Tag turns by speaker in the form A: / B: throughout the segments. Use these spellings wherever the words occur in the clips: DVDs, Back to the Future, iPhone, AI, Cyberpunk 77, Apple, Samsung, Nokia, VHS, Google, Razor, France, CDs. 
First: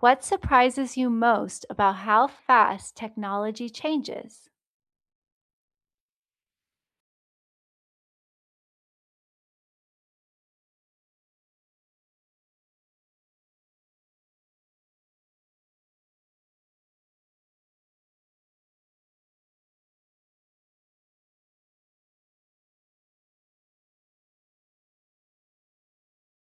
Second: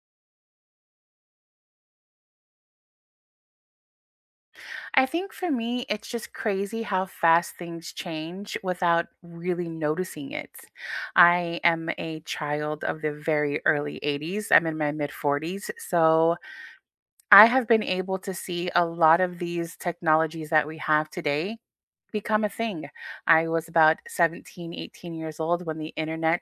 A: What surprises you most about how fast technology changes?
B: I think for me, it's just crazy how fast things change without really noticing it. I am a child of the very early 80s. I'm in my mid 40s. So I have been able to see a lot of these technologies that we have today become a thing. I was about 17, 18 years old when the internet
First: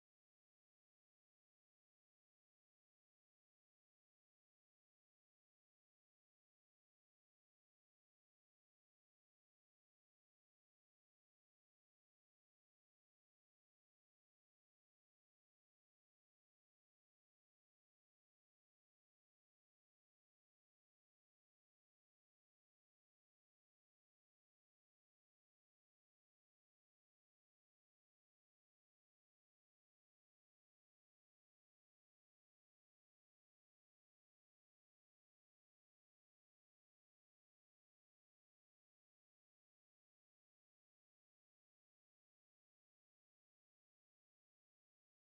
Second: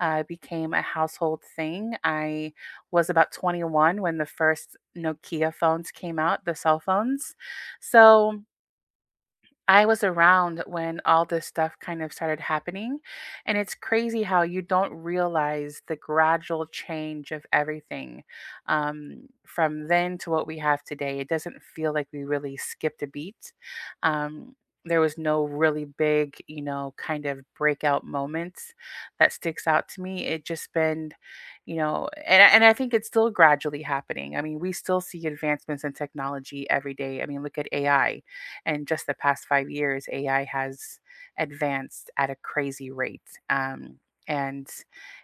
B: became a household thing. I was about 21 when the first Nokia phones came out, the cell phones. So I was around when all this stuff kind of started happening. And it's crazy how you don't realize the gradual change of everything from then to what we have today. It doesn't feel like we really skipped a beat. Um, there was no really big, kind of breakout moments that sticks out to me. It just been, and I think it's still gradually happening. I mean, we still see advancements in technology every day. I mean, look at AI in just the past five years, AI has advanced at a crazy rate. Um, and,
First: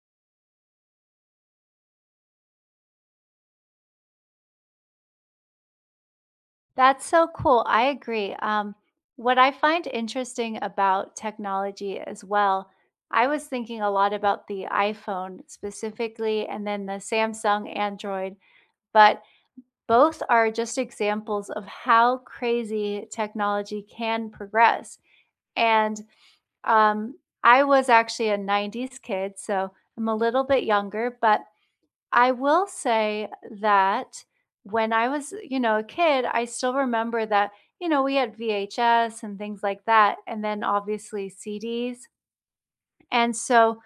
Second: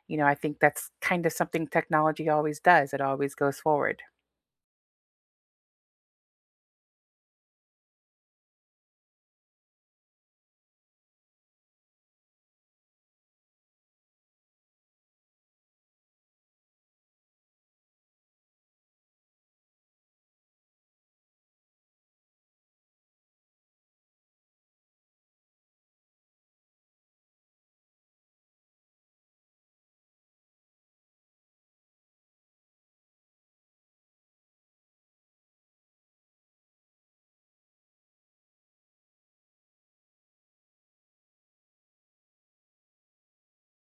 B: I think that's kind of something technology always does, it always goes forward.
A: That's so cool. I agree. What I find interesting about technology as well, I was thinking a lot about the iPhone specifically and then the Samsung Android, but both are just examples of how crazy technology can progress. And um, I was actually a 90s kid, so I'm a little bit younger, but I will say that when I was, you know, a kid, I still remember that, you know, we had VHS and things like that, and then obviously CDs. And so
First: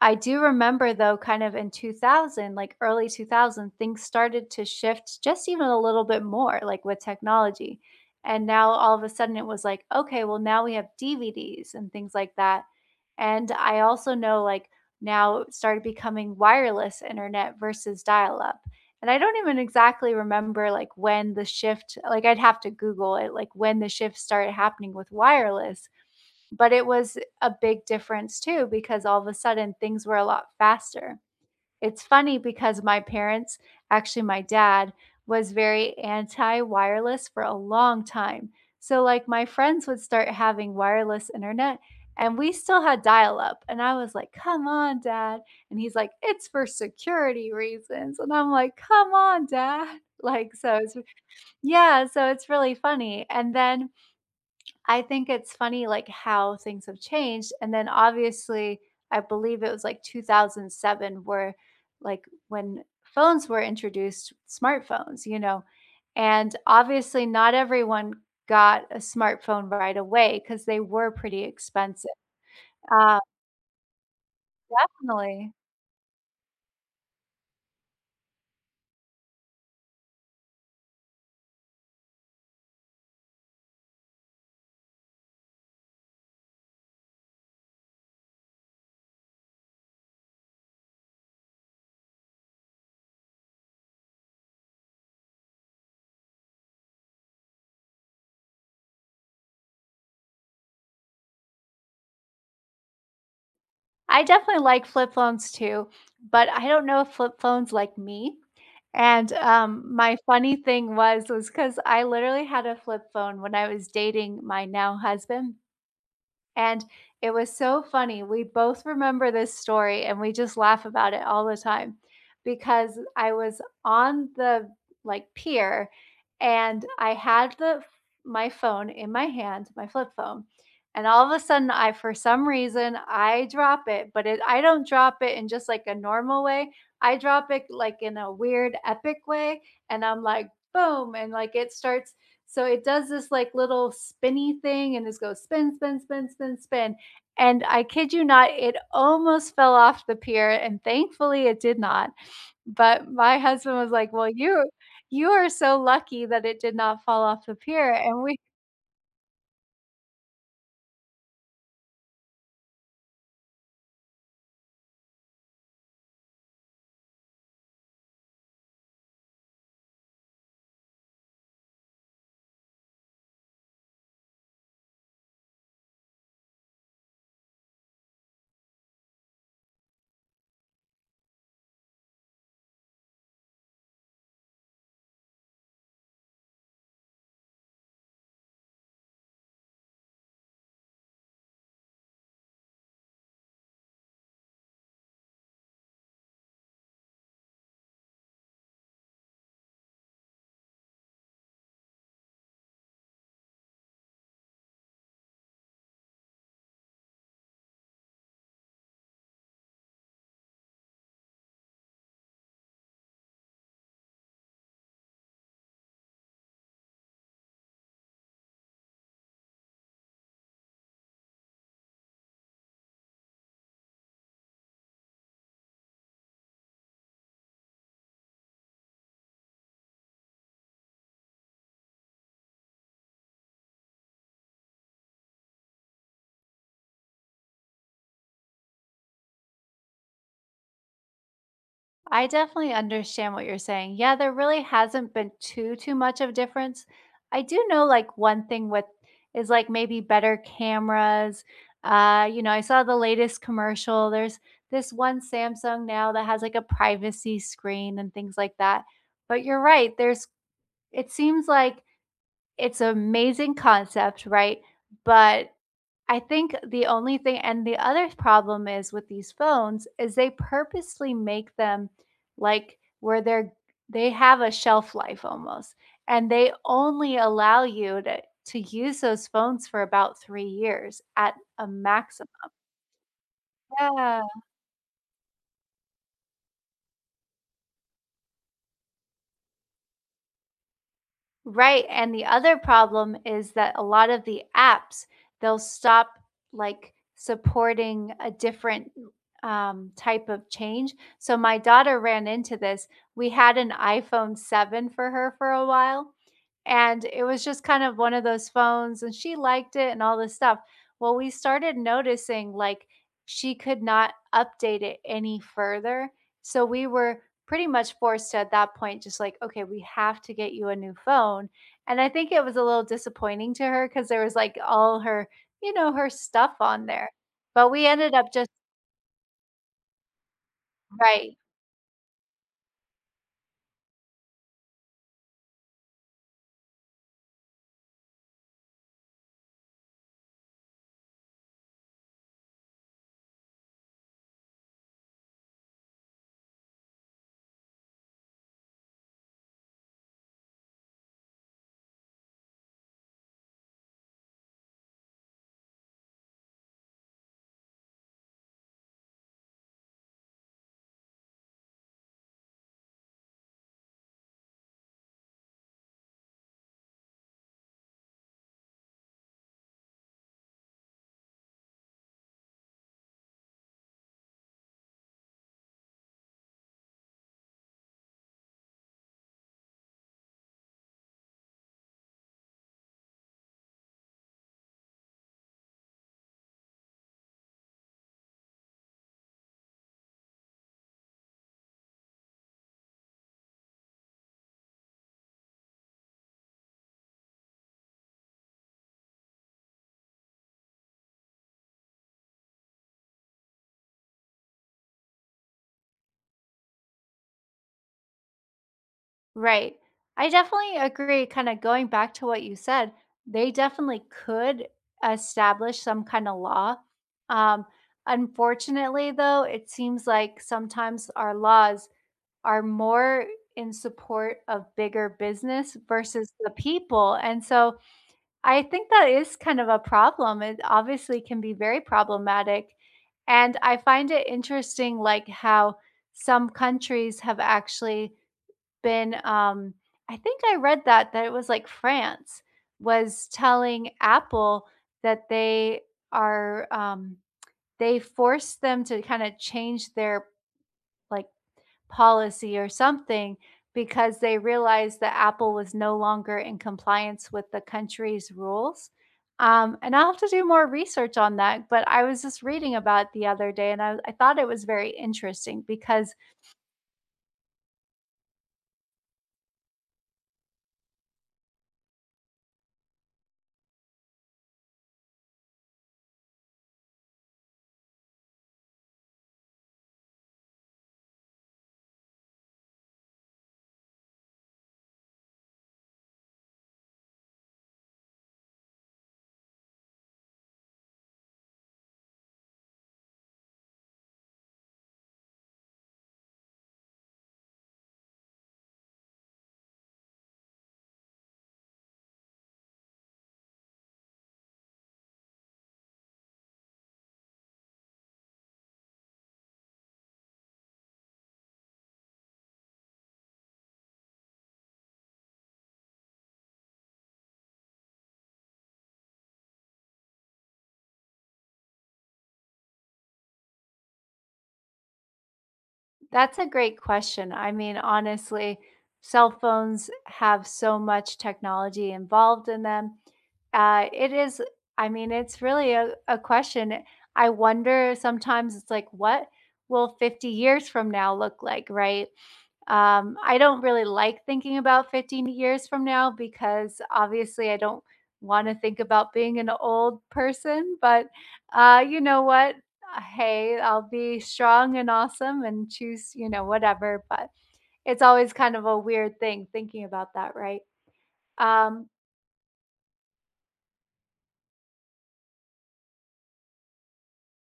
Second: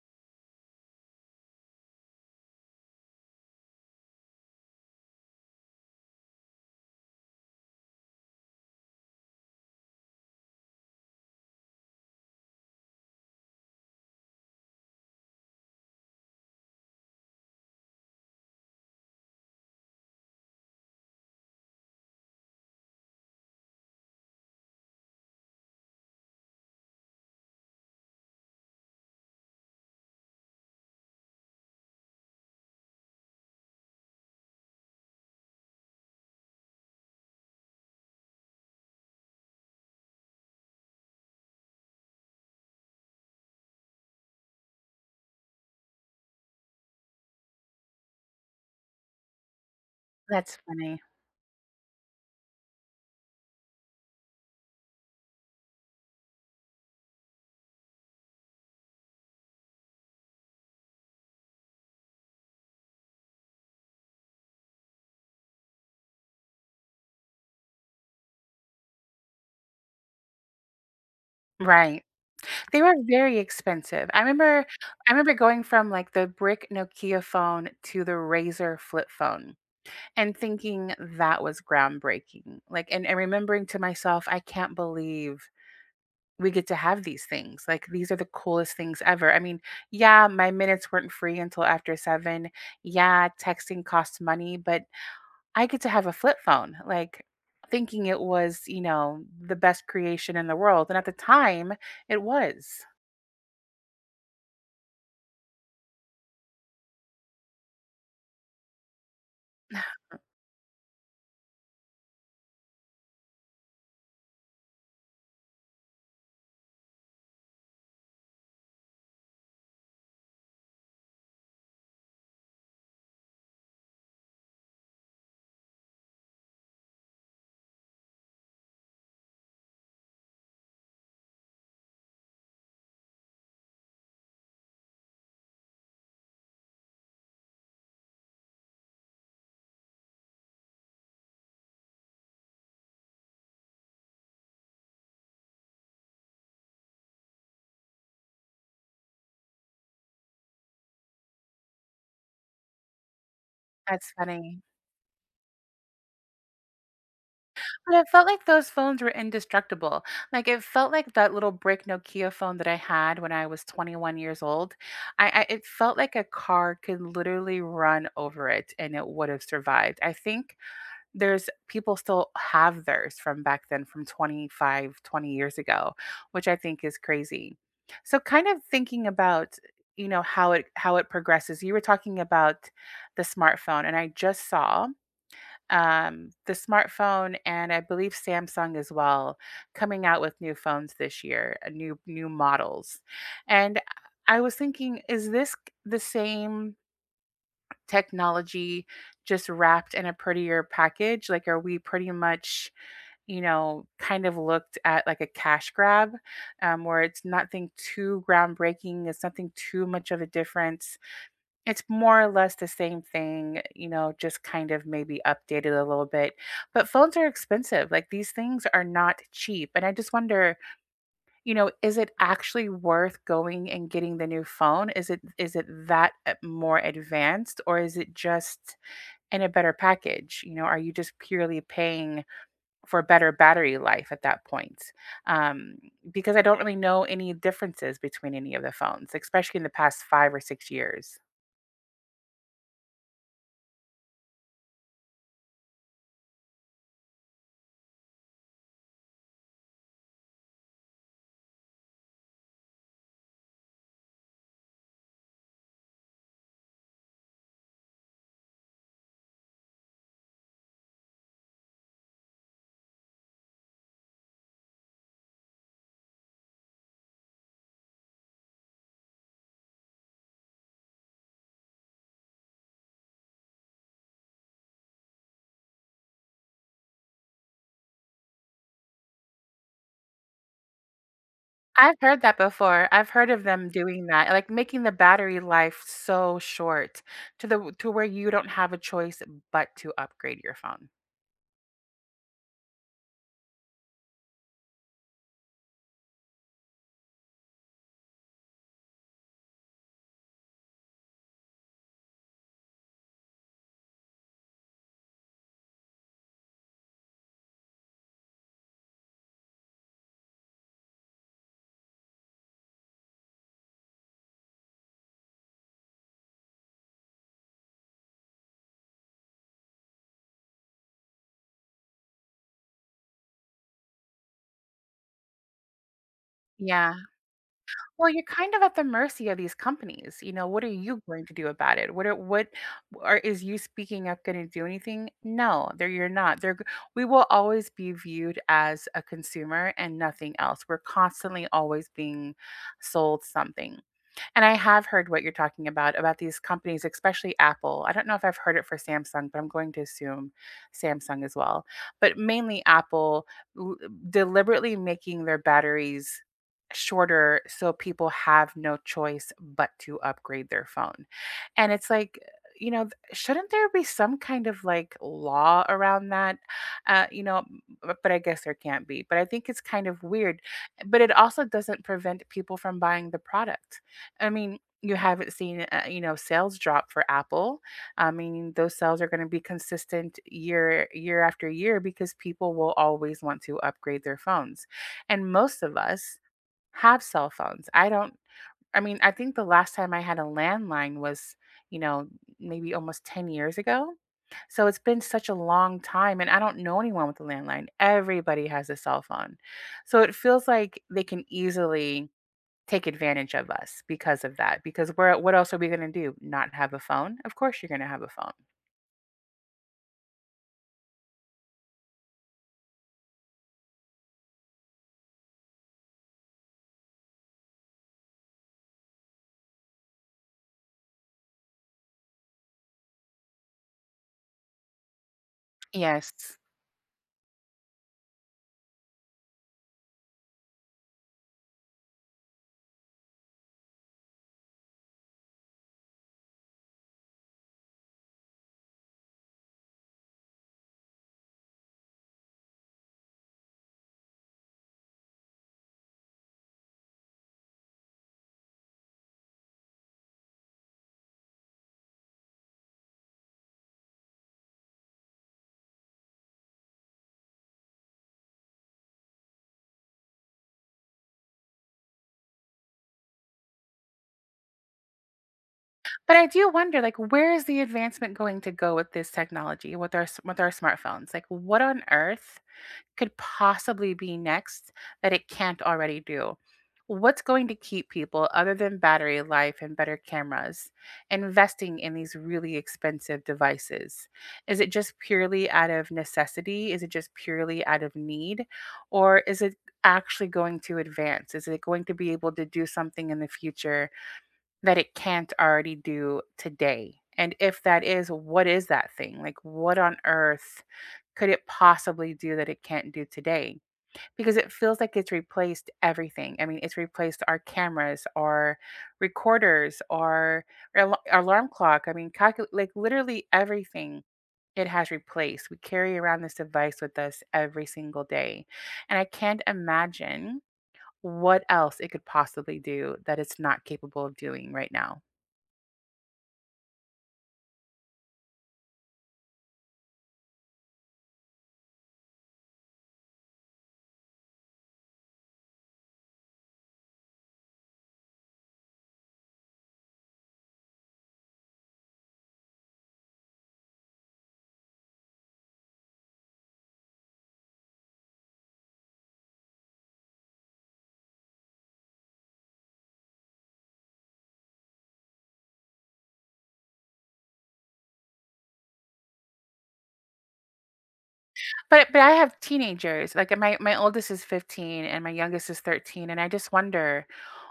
A: I do remember though kind of in 2000, like early 2000, things started to shift just even a little bit more like with technology. And now all of a sudden it was like, okay, well now we have DVDs and things like that. And I also know like now it started becoming wireless internet versus dial up. And I don't even exactly remember like when the shift, like I'd have to Google it, like when the shift started happening with wireless. But it was a big difference too because all of a sudden things were a lot faster. It's funny because my parents, actually my dad was very anti-wireless for a long time. So like my friends would start having wireless internet and we still had dial up and I was like, "Come on, dad." And he's like, "It's for security reasons." And I'm like, "Come on, dad." Like
B: That's
A: so
B: funny.
A: so it's really funny. And then I think it's funny, like, how things have changed, and then obviously, I believe it was, like, 2007 where, like, when phones were introduced, smartphones, you know, and obviously not everyone got a smartphone right away because they were pretty
B: Right.
A: expensive.
B: They were
A: Uh,
B: very expensive. I remember
A: Definitely.
B: going from like the brick Nokia phone to the Razor flip phone and thinking that was groundbreaking. Like and remembering to myself, I can't believe we get to have these things. Like these are the coolest things ever. I mean, yeah, my minutes weren't free until after 7. Yeah, texting costs money, but I get to have a flip phone. Like thinking it was the best creation in the world, and at the time, it was.
A: I definitely like flip phones too, but I don't know if flip phones like me. And My funny thing was because I literally had a flip phone when I was dating my now husband. And it was so funny. We both remember this story and we just laugh about it all the time because I was on the like pier and I had the my phone in my hand, my flip phone. And all of a sudden I for some reason I drop it, but it I don't drop it in just like a normal way. I drop it like in a weird epic way and I'm like boom and like it starts so it does this like little spinny thing and this goes spin, spin, spin, spin, spin. And I kid you not, it almost fell off the pier and thankfully it did not. But my husband was
B: That's
A: like, "Well,
B: funny.
A: you are so lucky that it did not fall off the pier."
B: But it
A: And
B: felt
A: we
B: like those phones were indestructible. Like, it felt like that little brick Nokia phone that I had when I was 21 years old. I it felt like a car could literally run over it and it would have survived. I think there's people still have theirs from back then from 25, 20 years ago, which I think is crazy. So kind of thinking about how it progresses. You were talking about the smartphone and I just saw the smartphone and I believe Samsung as well coming out with new phones this year, new models. And I was thinking, the same technology just wrapped in a prettier package? Like, are we pretty much, kind of looked at like a cash grab, where it's nothing too groundbreaking, it's nothing too much of a difference? It's more or less the same thing, just kind of maybe updated a little bit. But phones are expensive. Like these things are not cheap. And I just wonder, is it actually worth going and getting the new phone? Is it that more advanced or is it just in a better package? You know, are you just purely paying for better battery life at that point? Um, because I don't really know any differences between any of the phones, especially in the past five or six years.
A: I definitely understand what you're saying. Yeah, there really hasn't been too much of a difference. I do know like one thing with is like maybe better cameras. You know, I saw the latest commercial. There's this one Samsung now that has like a privacy screen and things like that. But you're right. There's it seems like it's an amazing concept, right? But I think the only thing and the other problem is with these phones is they purposely make them like where they have a shelf life almost, and they only allow you to use those phones for about 3 years at a
B: I've heard
A: maximum.
B: that before. I've heard of them doing
A: Yeah.
B: that, like, making the battery life so short to the to where you don't have a choice but to upgrade your phone.
A: Right, and the other problem is that a lot of the apps, they'll stop, like, supporting a different, type of change. So my daughter ran into this. We had an iPhone 7 for her for a while, and it was just kind of one of those phones, and she liked it and all this stuff. Well, we started noticing, like, she could not update it any further, so we were pretty much forced to, at that point, just like, "Okay, we have to get you a new phone." And I think it was a little disappointing to her because there was, like, all her you know, her stuff on
B: Yeah.
A: there. But we
B: Well,
A: ended
B: you're
A: up just
B: kind of at the mercy of these companies, you know, what are you going to
A: right,
B: do about it? What are what or is you speaking up gonna do anything? No, there you're not. They're g We will always be viewed as a consumer and nothing else. We're constantly always being sold something. And I have heard what you're talking about these companies, especially Apple. I don't know if I've heard it for Samsung, but I'm going to assume Samsung as well. But mainly Apple l- deliberately making their batteries shorter so people have no choice but to upgrade their phone. And it's like, you know, shouldn't there be some kind of like law around that? Uh, you know, but I guess there can't be. But I think it's kind of weird but it also doesn't prevent people from buying the product. I mean, you haven't seen, sales drop for Apple. I mean, those sales are going to be consistent year after year because people will always want to upgrade their phones. And most of us have cell phones. I don't I mean, I think the last time I had a landline was, you know, maybe almost 10 years ago. So it's been such a long time and I don't know anyone with a landline. Everybody has a cell phone. So it feels like they can easily take advantage of us because of that, because we're, what else are we gonna do? Not have a phone? Of course you're gonna have a phone.
A: right. I definitely agree, kinda going back to what you said, they definitely could establish some kinda law. Um, Unfortunately, though, it seems like sometimes our laws are more in support of bigger business versus
B: Yes.
A: the people, and so I think that is kind of a problem. It obviously can be very problematic, and I find it interesting, like, how some countries have actually been, um I think I read that it was, like, France was telling Apple that are, um they forced them to kinda change their, like, policy or something because they realized that Apple was no longer in compliance with the country's rules. And I'll have to do more research on that. But I was just reading about it the other day and I thought it was very interesting because
B: But I do wonder, like, where is the advancement going to go with this technology, with our s with our smartphones? Like, what on earth could possibly be next that it can't already do? What's going to keep people, other than battery life and better cameras, investing in these really expensive devices? Is it just purely out of necessity? Is it just purely out of need? Or is it actually going to advance? Is it going to be able to do something in the future that it can't already do today? And if that is, what is that thing? Like, what on earth could it possibly do that it can't do today? Because it feels like it's replaced everything. I mean, it's replaced our cameras, our recorders, our al- our alarm clock. I mean, calcul- like literally everything it has replaced. We carry around this device with us every single day. And I can't imagine what else it could possibly do that it's not capable of doing right now.
A: that's a great question. I mean, honestly, cell phones have so much technology involved in them. Uh, it is, I mean, it's really a question. I wonder sometimes it's like, what will 50 years from now look like, right? I don't really like thinking about 15 years from now because obviously I don't want to think about being an old person, but you know what? Hey, I'll be strong and awesome and choose, you know, whatever. But it's always kind of a weird thing thinking about that, right? Um,
B: But I have teenagers, like, my oldest is 15 and my youngest is 13, and I just wonder,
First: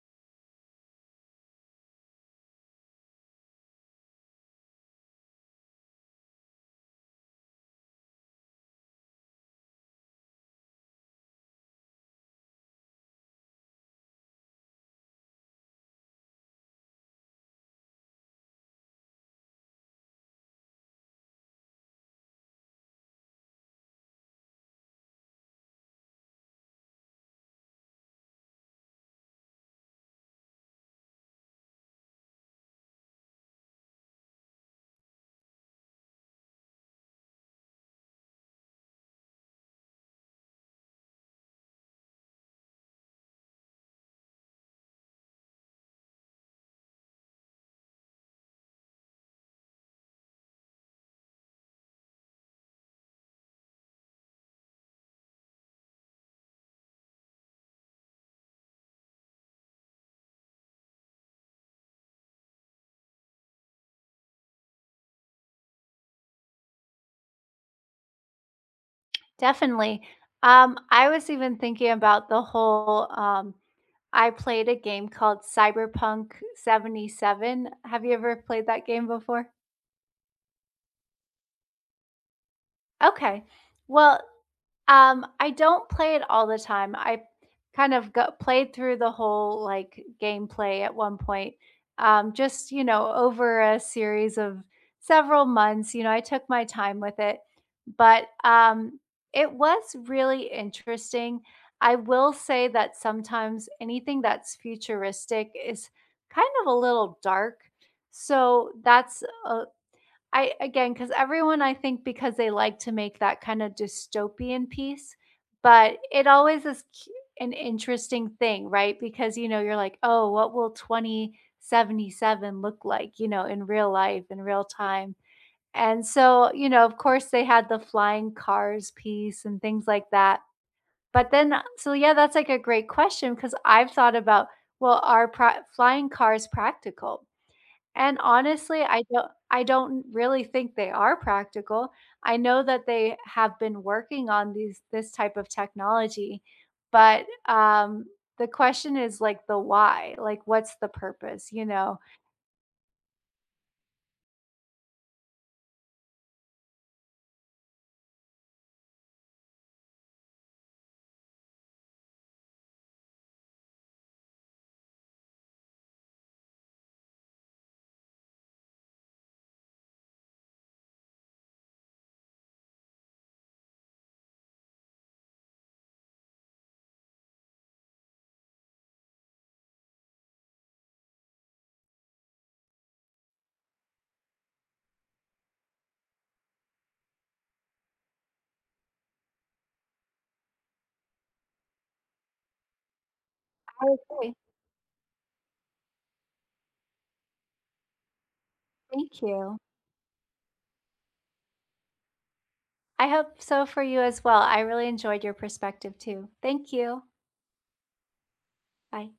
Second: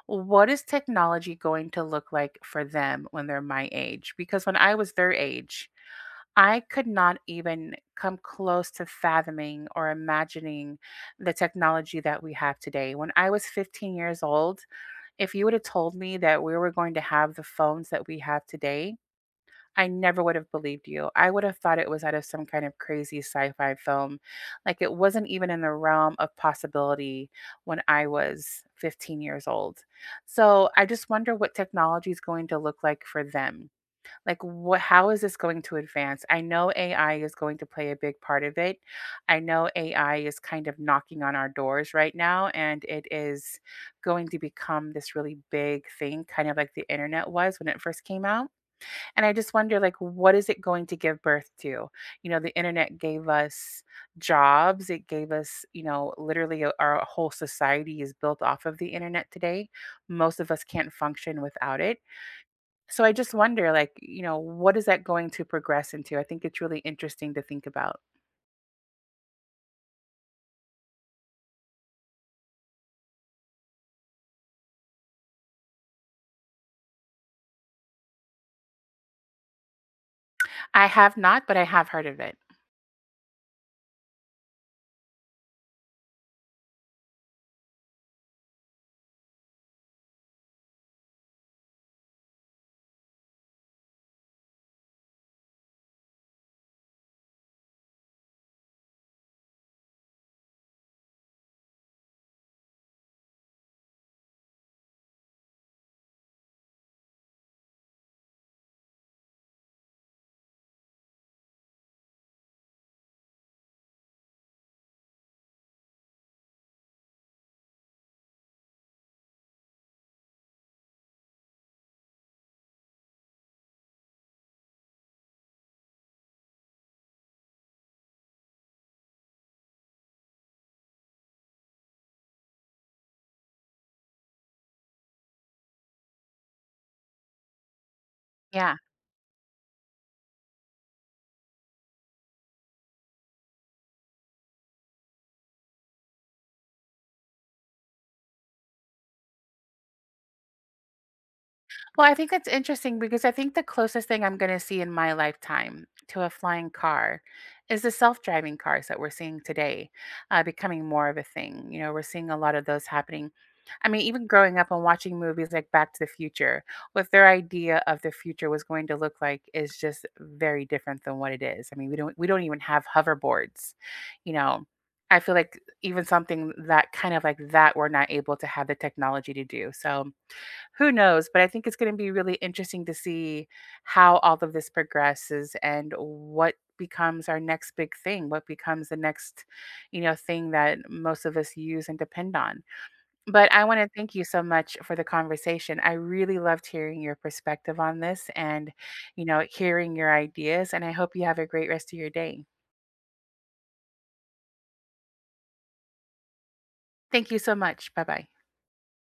B: what is technology going to look like for them when they're my age? Because when I was their age, I could not even come close to fathoming or imagining the technology that we have today. When I was 15 years old, if you would have told me that we were going to have the phones that we have today, I never would have believed you. I would have thought it was out of some kind of crazy sci-fi film. Like it wasn't even in the realm of possibility when I was 15 years old. So I just wonder what technology is going to look like for them. Like what How is this going to advance? I know AI is going to play a big part of it. I know AI is kind of knocking on our doors right now and it is going to become this really big thing, kind of like the internet was when it first came out and I just wonder, like, what is it going to give birth to? You know, the internet gave us jobs. It gave us, our whole society is built off of the internet today. Most of us can't function without it. So I just wonder, like, what is that going to progress into? I think it's really interesting to think about.
A: Definitely. I was even thinking about the whole I played a game called Cyberpunk 77. Have you ever played that game before?
B: I have not, but I have heard of it.
A: Okay. Well, I don't play it all the time. I kind of go played through the whole like gameplay at one point. Just, you know, over a series of several months, you know, I took my time with it. But It was really interesting. I will say that sometimes anything that's futuristic is kind of a little dark. So that's a, I again, because everyone I think because they like to make that kind of dystopian piece, but it always is cu an interesting thing, right? Because, you know, you're like, "Oh, what will 2077 look like, you know, in real life, in real time?" And so, you know, of course, they had the flying cars piece and things like that. But then yeah, that's like a great question because 'cause I've thought about, well, are pra flying cars practical? And
B: Yeah.
A: honestly, I don't really think they are practical. I know that they have been working on these this type of technology, but the question is like the why, like what's the purpose, you know?
B: Well, I think that's interesting because I think the closest thing I'm going to see in my lifetime to a flying car is the self-driving cars that we're seeing today, becoming more of a thing. You know, we're seeing a lot of those happening. I mean, even growing up and watching movies like Back to the Future, what their idea of the future was going to look like is just very different than what it is. I mean, we don't even have hoverboards, you know. I feel like even something that kind of like that we're not able to have the technology to do. So who knows? But I think it's going to be really interesting to see how all of this progresses and what becomes our next big thing, what becomes the next, thing that most of us use and depend on. But I want
A: I
B: to thank you
A: agree.
B: so much for the conversation. I really loved hearing your perspective on this and,
A: Thank you.
B: hearing your ideas. And I hope you have a great rest of your day.
A: I hope so for you as well. I really enjoyed your perspective too. Thank you.
B: Thank you so much. Bye bye.
A: Bye.